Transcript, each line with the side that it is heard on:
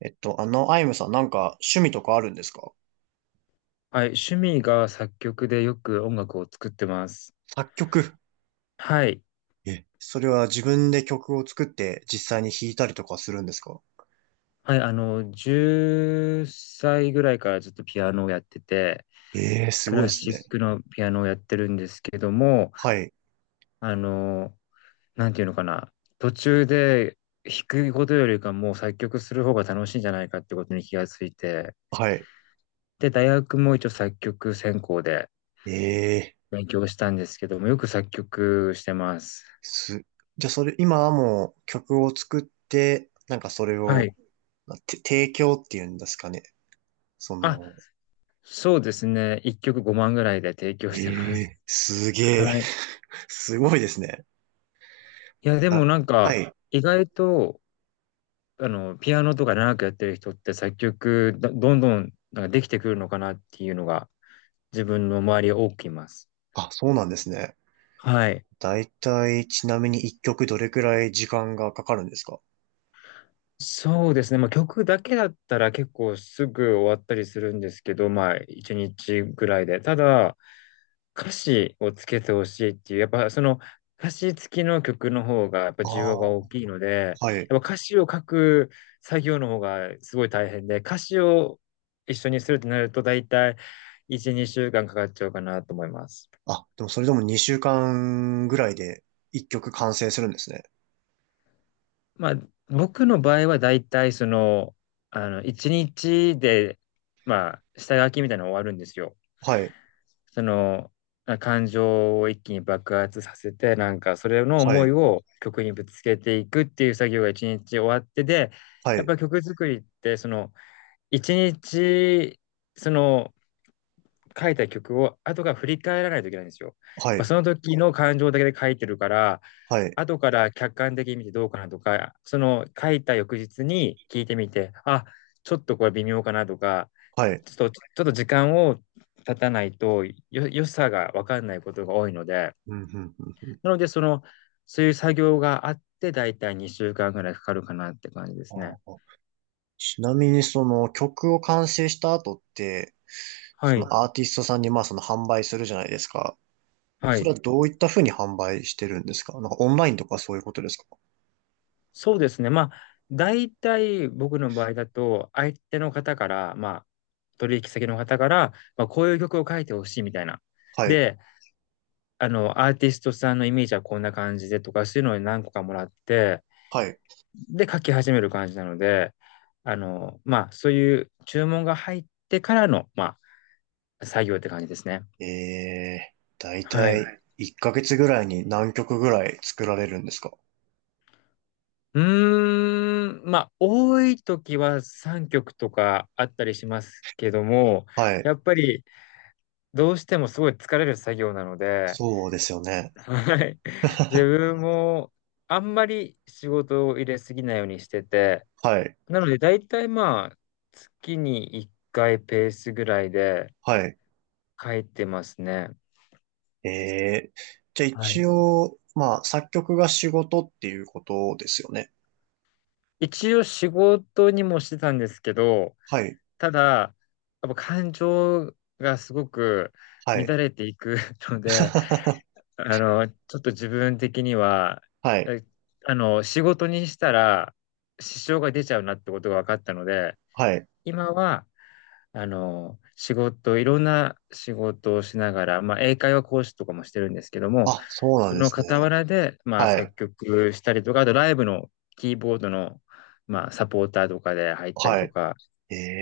right: アイムさん、なんか趣味とかあるんですか？
left: はい、趣味が作曲でよく音楽を作ってます。
right: 作曲。
left: はい。
right: え、それは自分で曲を作って実際に弾いたりとかするんですか？
left: はい、10歳ぐらいからずっとピアノをやってて、
right: ええー、す
left: ク
right: ごい
left: ラ
right: です
left: シッ
right: ね。
left: クのピアノをやってるんですけども、
right: はい、
left: あの、なんていうのかな、途中で弾くことよりかもう作曲する方が楽しいんじゃないかってことに気がついて、
right: はい。
left: で、大学も一応作曲専攻で
right: ええー、
left: 勉強したんですけども、よく作曲してます。
right: す、じゃあそれ、今はもう曲を作って、なんかそれ
left: は
right: を、
left: い。
right: まて提供っていうんですかね。そ
left: あ、
right: の、
left: そうですね。1曲5万ぐらいで提供
right: え
left: してま
right: え
left: す。
right: ー、す げえ、
left: はい。い
right: すごいですね。
left: や、で
right: な、
left: もなんか、
right: はい。
left: 意外と、ピアノとか長くやってる人って作曲どんどんなんかできてくるのかなっていうのが、自分の周り多くいます。
right: あ、そうなんですね。
left: はい。
right: だいたい、ちなみに一曲どれくらい時間がかかるんですか？
left: そうですね。まあ、曲だけだったら結構すぐ終わったりするんですけど、まあ、1日ぐらいで。ただ、歌詞をつけてほしいっていう、やっぱその歌詞付きの曲の方がやっぱ
right: あ
left: 需要
right: あ、
left: が大きいので、
right: はい。
left: やっぱ歌詞を書く作業の方がすごい大変で、歌詞を一緒にするとなると大体1、2週間かんかかっちゃうかなと思います。
right: あ、でもそれでも2週間ぐらいで1曲完成するんですね。
left: まあ僕の場合は大体その、1日で、まあ下書きみたいなの終わるんですよ。
right: はい、
left: その、感情を一気に爆発させて、なんかそれの
right: は
left: 思い
right: い、
left: を曲にぶつけていくっていう作業が一日終わってで、
right: は
left: やっ
right: い、
left: ぱ曲作りってその一日その書いた曲を後から振り返らないといけないんですよ。やっ
right: は
left: ぱ
right: い、
left: その時の感情だけで書いてるから、
right: はい、
left: 後から客観的に見てどうかなとか、その書いた翌日に聞いてみて、あ、ちょっとこれ微妙かなとか、
right: はい。
left: ちょっと時間を経たないと良さが分かんないことが多いので、
right: うん、うん、うん、うん。
left: なので、その、そういう作業があって、だいたい2週間ぐらいかかるかなって感じで
right: あ
left: すね。
right: あ、ちなみにその曲を完成した後って、
left: は
right: その
left: い。
right: アーティストさんにまあその販売するじゃないですか。
left: は
right: それ
left: い。
right: はどういった風に販売してるんですか？なんかオンラインとかそういうことですか？
left: そうですね。まあ、大体僕の場合だと、相手の方から、まあ、取引先の方から、まあ、こういう曲を書いてほしいみたいな。
right: はい、
left: で、アーティストさんのイメージはこんな感じでとか、そういうのを何個かもらって、
right: はい。
left: で書き始める感じなので、まあ、そういう注文が入ってからの、まあ、作業って感じですね。
right: ええ、だい
left: は
right: たい
left: い。
right: い。1ヶ月ぐらいに何曲ぐらい作られるんですか？
left: うーん、まあ、多い時は3曲とかあったりしますけども、
right: はい、
left: やっぱりどうしてもすごい疲れる作業なので、
right: そうですよね。
left: はい。自分もあんまり仕事を入れすぎないようにしてて、
right: はい、
left: なので大体まあ、月に1回ペースぐらいで
right: はい。
left: 書いてますね。
right: えー、じゃあ
left: は
right: 一
left: い。
right: 応、まあ、作曲が仕事っていうことですよね。
left: 一応仕事にもしてたんですけど、
right: はい、
left: ただ、やっぱ感情がすごく
right: はい。
left: 乱れていく ので、ちょっと自分的には、
right: はい、
left: えあの、仕事にしたら支障が出ちゃうなってことが分かったので、
right: はい。
left: 今は仕事、いろんな仕事をしながら、まあ、英会話講師とかもしてるんですけども、
right: あ、そうな
left: そ
right: んで
left: の
right: す
left: 傍
right: ね。
left: らで、まあ、
right: は
left: 作
right: い、
left: 曲したりとか、あとライブのキーボードの、まあ、サポーターとかで入ったり
right: は
left: と
right: い。
left: か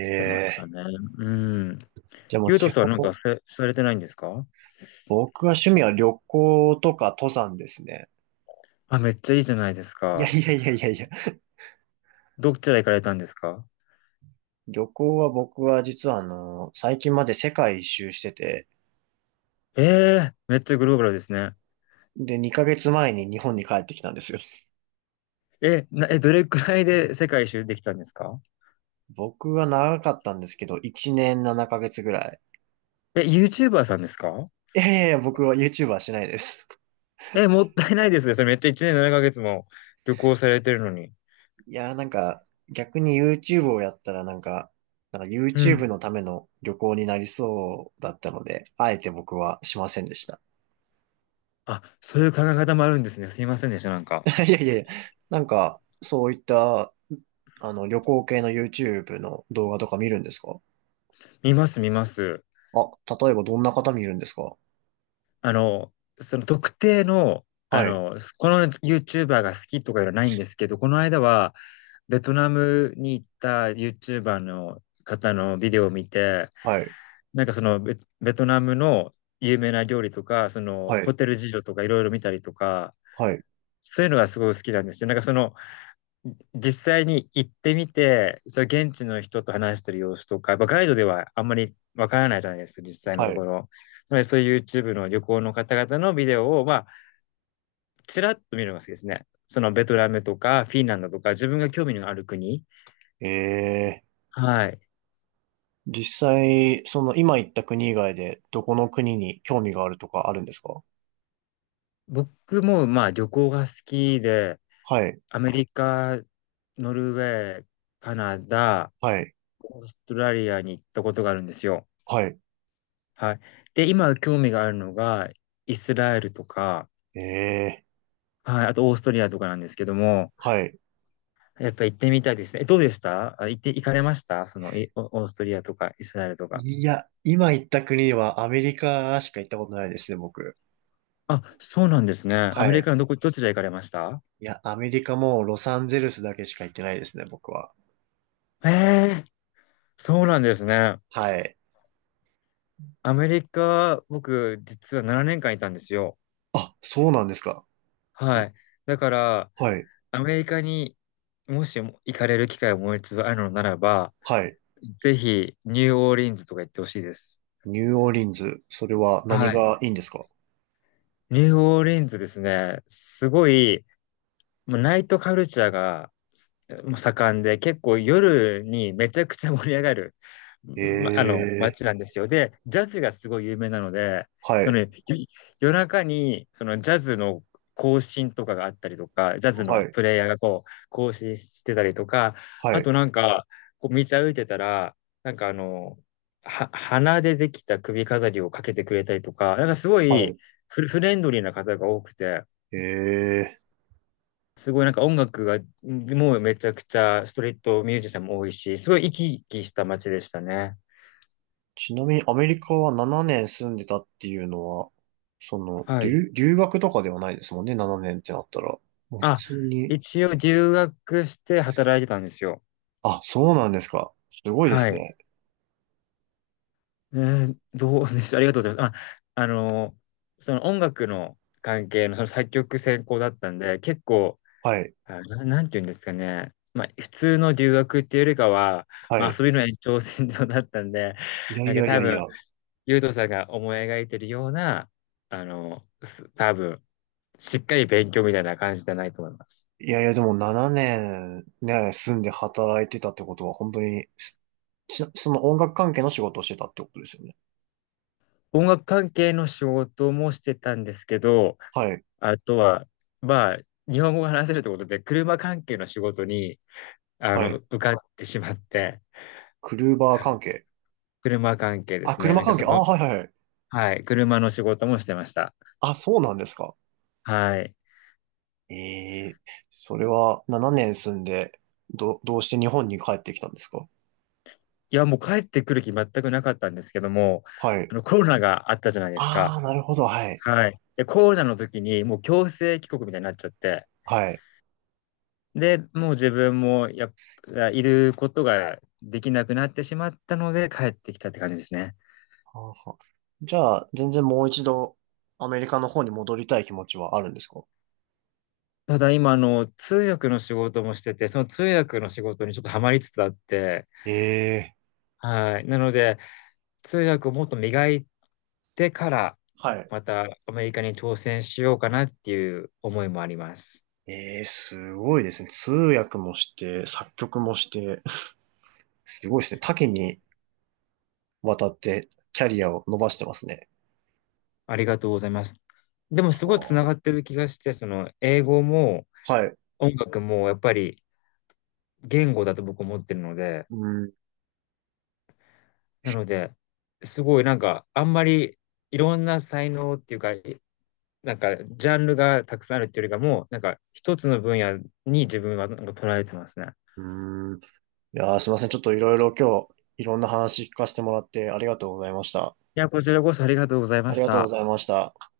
left: してますかね。うん。
right: でも
left: ゆうと
right: 基
left: さんはなんか
right: 本、
left: されてないんですか？
right: 僕は趣味は旅行とか登山ですね。
left: あ、めっちゃいいじゃないです
right: いや
left: か。
right: いやいやいやいや。
left: どちら行かれたんですか？
right: 旅行は僕は実は最近まで世界一周してて、
left: ええー、めっちゃグローバルですね。
right: で、2ヶ月前に日本に帰ってきたんですよ。
left: え、な、え、どれくらいで世界一周できたんですか？
right: 僕は長かったんですけど、1年7ヶ月ぐらい。
left: え、YouTuber さんですか？
right: いやいやいや、僕は YouTube はしないです。
left: え、もったいないですね。それめっちゃ1年7ヶ月も旅行されてるのに。
right: いやー、なんか、逆に YouTube をやったらなんか
left: う
right: YouTube
left: ん。
right: のための旅行になりそうだったので、あえて僕はしませんでした。
left: あ、そういう考え方もあるんですね。すいませんでした。なんか。
right: いやいやいや、なんか、そういった、旅行系の YouTube の動画とか見るんですか？
left: 見ます、見ます。
right: あ、例えばどんな方見るんですか？
left: あの、その特定の、
right: はい、
left: この YouTuber が好きとかいうのはないんですけど、この間はベトナムに行った YouTuber の方のビデオを見て、
right: はい、
left: なんかそのベトナムの有名な料理とか、その
right: は
left: ホ
right: い、
left: テル事情とかいろいろ見たりとか、
right: はい、
left: そういうのがすごい好きなんですよ。なんかその実際に行ってみて、それ現地の人と話してる様子とか、やっぱガイドではあんまりわからないじゃないですか、実際の
right: は
left: とこ
right: い。
left: ろ。つまりそういう YouTube の旅行の方々のビデオを、まあ、ちらっと見るのが好きですね。そのベトナムとかフィンランドとか自分が興味のある国。
right: ええ、
left: はい。
right: 実際、その今行った国以外で、どこの国に興味があるとかあるんですか？
left: 僕もまあ旅行が好きで、
right: はい。
left: アメリカ、ノルウェー、カナダ、
right: はい
left: オーストラリアに行ったことがあるんですよ。
right: はい。
left: はい。で、今興味があるのがイスラエルとか、
right: ええ、
left: はい、あとオーストリアとかなんですけども、
right: はい。
left: やっぱ行ってみたいですね。え、どうでした？あ、行って、行かれましたその、オーストリアとかイスラエルとか？
right: いや、今行った国はアメリカしか行ったことないですね、僕。
left: あ、そうなんですね。ア
right: は
left: メリ
right: い。
left: カのどちら行かれました？
right: いや、アメリカもロサンゼルスだけしか行ってないですね、僕は。
left: ええ、そうなんですね。
right: はい。
left: アメリカ、僕、実は7年間いたんですよ。
right: あ、そうなんですか。
left: は
right: え、
left: い。だから、
right: はい。
left: アメリカにもし行かれる機会をもう一度あるのならば、
right: はい。
left: ぜひ、ニューオーリンズとか行ってほしいです。
right: ニューオーリンズ、それは
left: は
right: 何
left: い。
right: がいいんですか？
left: ニューオーリンズですね。すごい、もうナイトカルチャーがもう盛んで、結構夜にめちゃくちゃ盛り上がる、
right: え
left: ま、街な
right: え、
left: んですよ。で、ジャズがすごい有名なので、
right: は
left: その、
right: い。
left: 夜中に、そのジャズの更新とかがあったりとか、ジャズ
right: は
left: の
right: い。
left: プレイヤーがこう、更新してたりとか、
right: は
left: あ
right: い。
left: となんか、こう道歩いてたら、なんか花でできた首飾りをかけてくれたりとか、なんかすご
right: は
left: い
right: い。
left: フルフレンドリーな方が多くて、
right: ええ。
left: すごいなんか音楽が、もうめちゃくちゃストリートミュージシャンも多いし、すごい生き生きした街でしたね。
right: ちなみにアメリカは7年住んでたっていうのは、
left: はい。
right: 留学とかではないですもんね、7年ってなったら。もう普
left: あ、
right: 通に。
left: 一応留学して働いてたんですよ。
right: あ、そうなんですか。すごいで
left: は
right: す
left: い。
right: ね。
left: えどうでした？ありがとうございます。あ、その音楽の関係のその作曲専攻だったんで、結構、
right: はい、
left: あ、なんていうんですかね。まあ、普通の留学っていうよりかは、
right: は
left: まあ、
right: い。
left: 遊びの延長線上だったんで、
right: いや
left: な
right: い
left: んか
right: やい
left: 多
right: やい
left: 分、
right: や。
left: ゆうとさんが思い描いてるような、多分、しっかり勉強みたいな感じじゃないと思います。
right: いやいや、でも7年ねんね、住んで働いてたってことは、本当に、その音楽関係の仕事をしてたってことですよね。
left: 音楽関係の仕事もしてたんですけど、
right: はい、
left: あとは、まあ、日本語が話せるってことで、車関係の仕事に、
right: はい。
left: 受かってしまって、
right: クルーバ
left: は
right: ー
left: い、
right: 関係。
left: 車関係で
right: あ、
left: すね。
right: 車
left: なんか
right: 関係。
left: そ
right: あ、
left: の、
right: はいはいはい。
left: はい、車の仕事もしてました。
right: あ、そうなんですか。
left: はい。
right: ええ、それは7年住んで、どうして日本に帰ってきたんですか？
left: いや、もう帰ってくる気全くなかったんですけども、
right: はい。
left: コロナがあったじゃないです
right: あ
left: か。
right: あ、なるほど、はい。
left: はい。で、コロナの時にもう強制帰国みたいになっちゃって、
right: はい。
left: で、もう自分もやっぱいることができなくなってしまったので帰ってきたって感じですね。
right: はあはあ、じゃあ、全然もう一度、アメリカの方に戻りたい気持ちはあるんですか？
left: ただ今、通訳の仕事もしてて、その通訳の仕事にちょっとハマりつつあって、
right: ええ、
left: はい。なので、通訳をもっと磨いてから、
right: はい。
left: またアメリカに挑戦しようかなっていう思いもあります。
right: ええ、すごいですね。通訳もして、作曲もして、すごいですね。多岐にわたってキャリアを伸ばしてますね。
left: ありがとうございます。でもすごいつな
right: は
left: がってる気がして、その英語も、
right: あ、はい。
left: 音楽もやっぱり言語だと僕思ってるので、
right: うん。
left: なので、すごいなんかあんまりいろんな才能っていうか、なんかジャンルがたくさんあるっていうよりかも、なんか一つの分野に自分はなんか捉えてますね。
right: うん。いやー、すいません。ちょっといろいろ今日、いろんな話聞かせてもらってありがとうございました。
left: いや、こちらこそありがとうございま
right: あり
left: し
right: がとうご
left: た。
right: ざいました。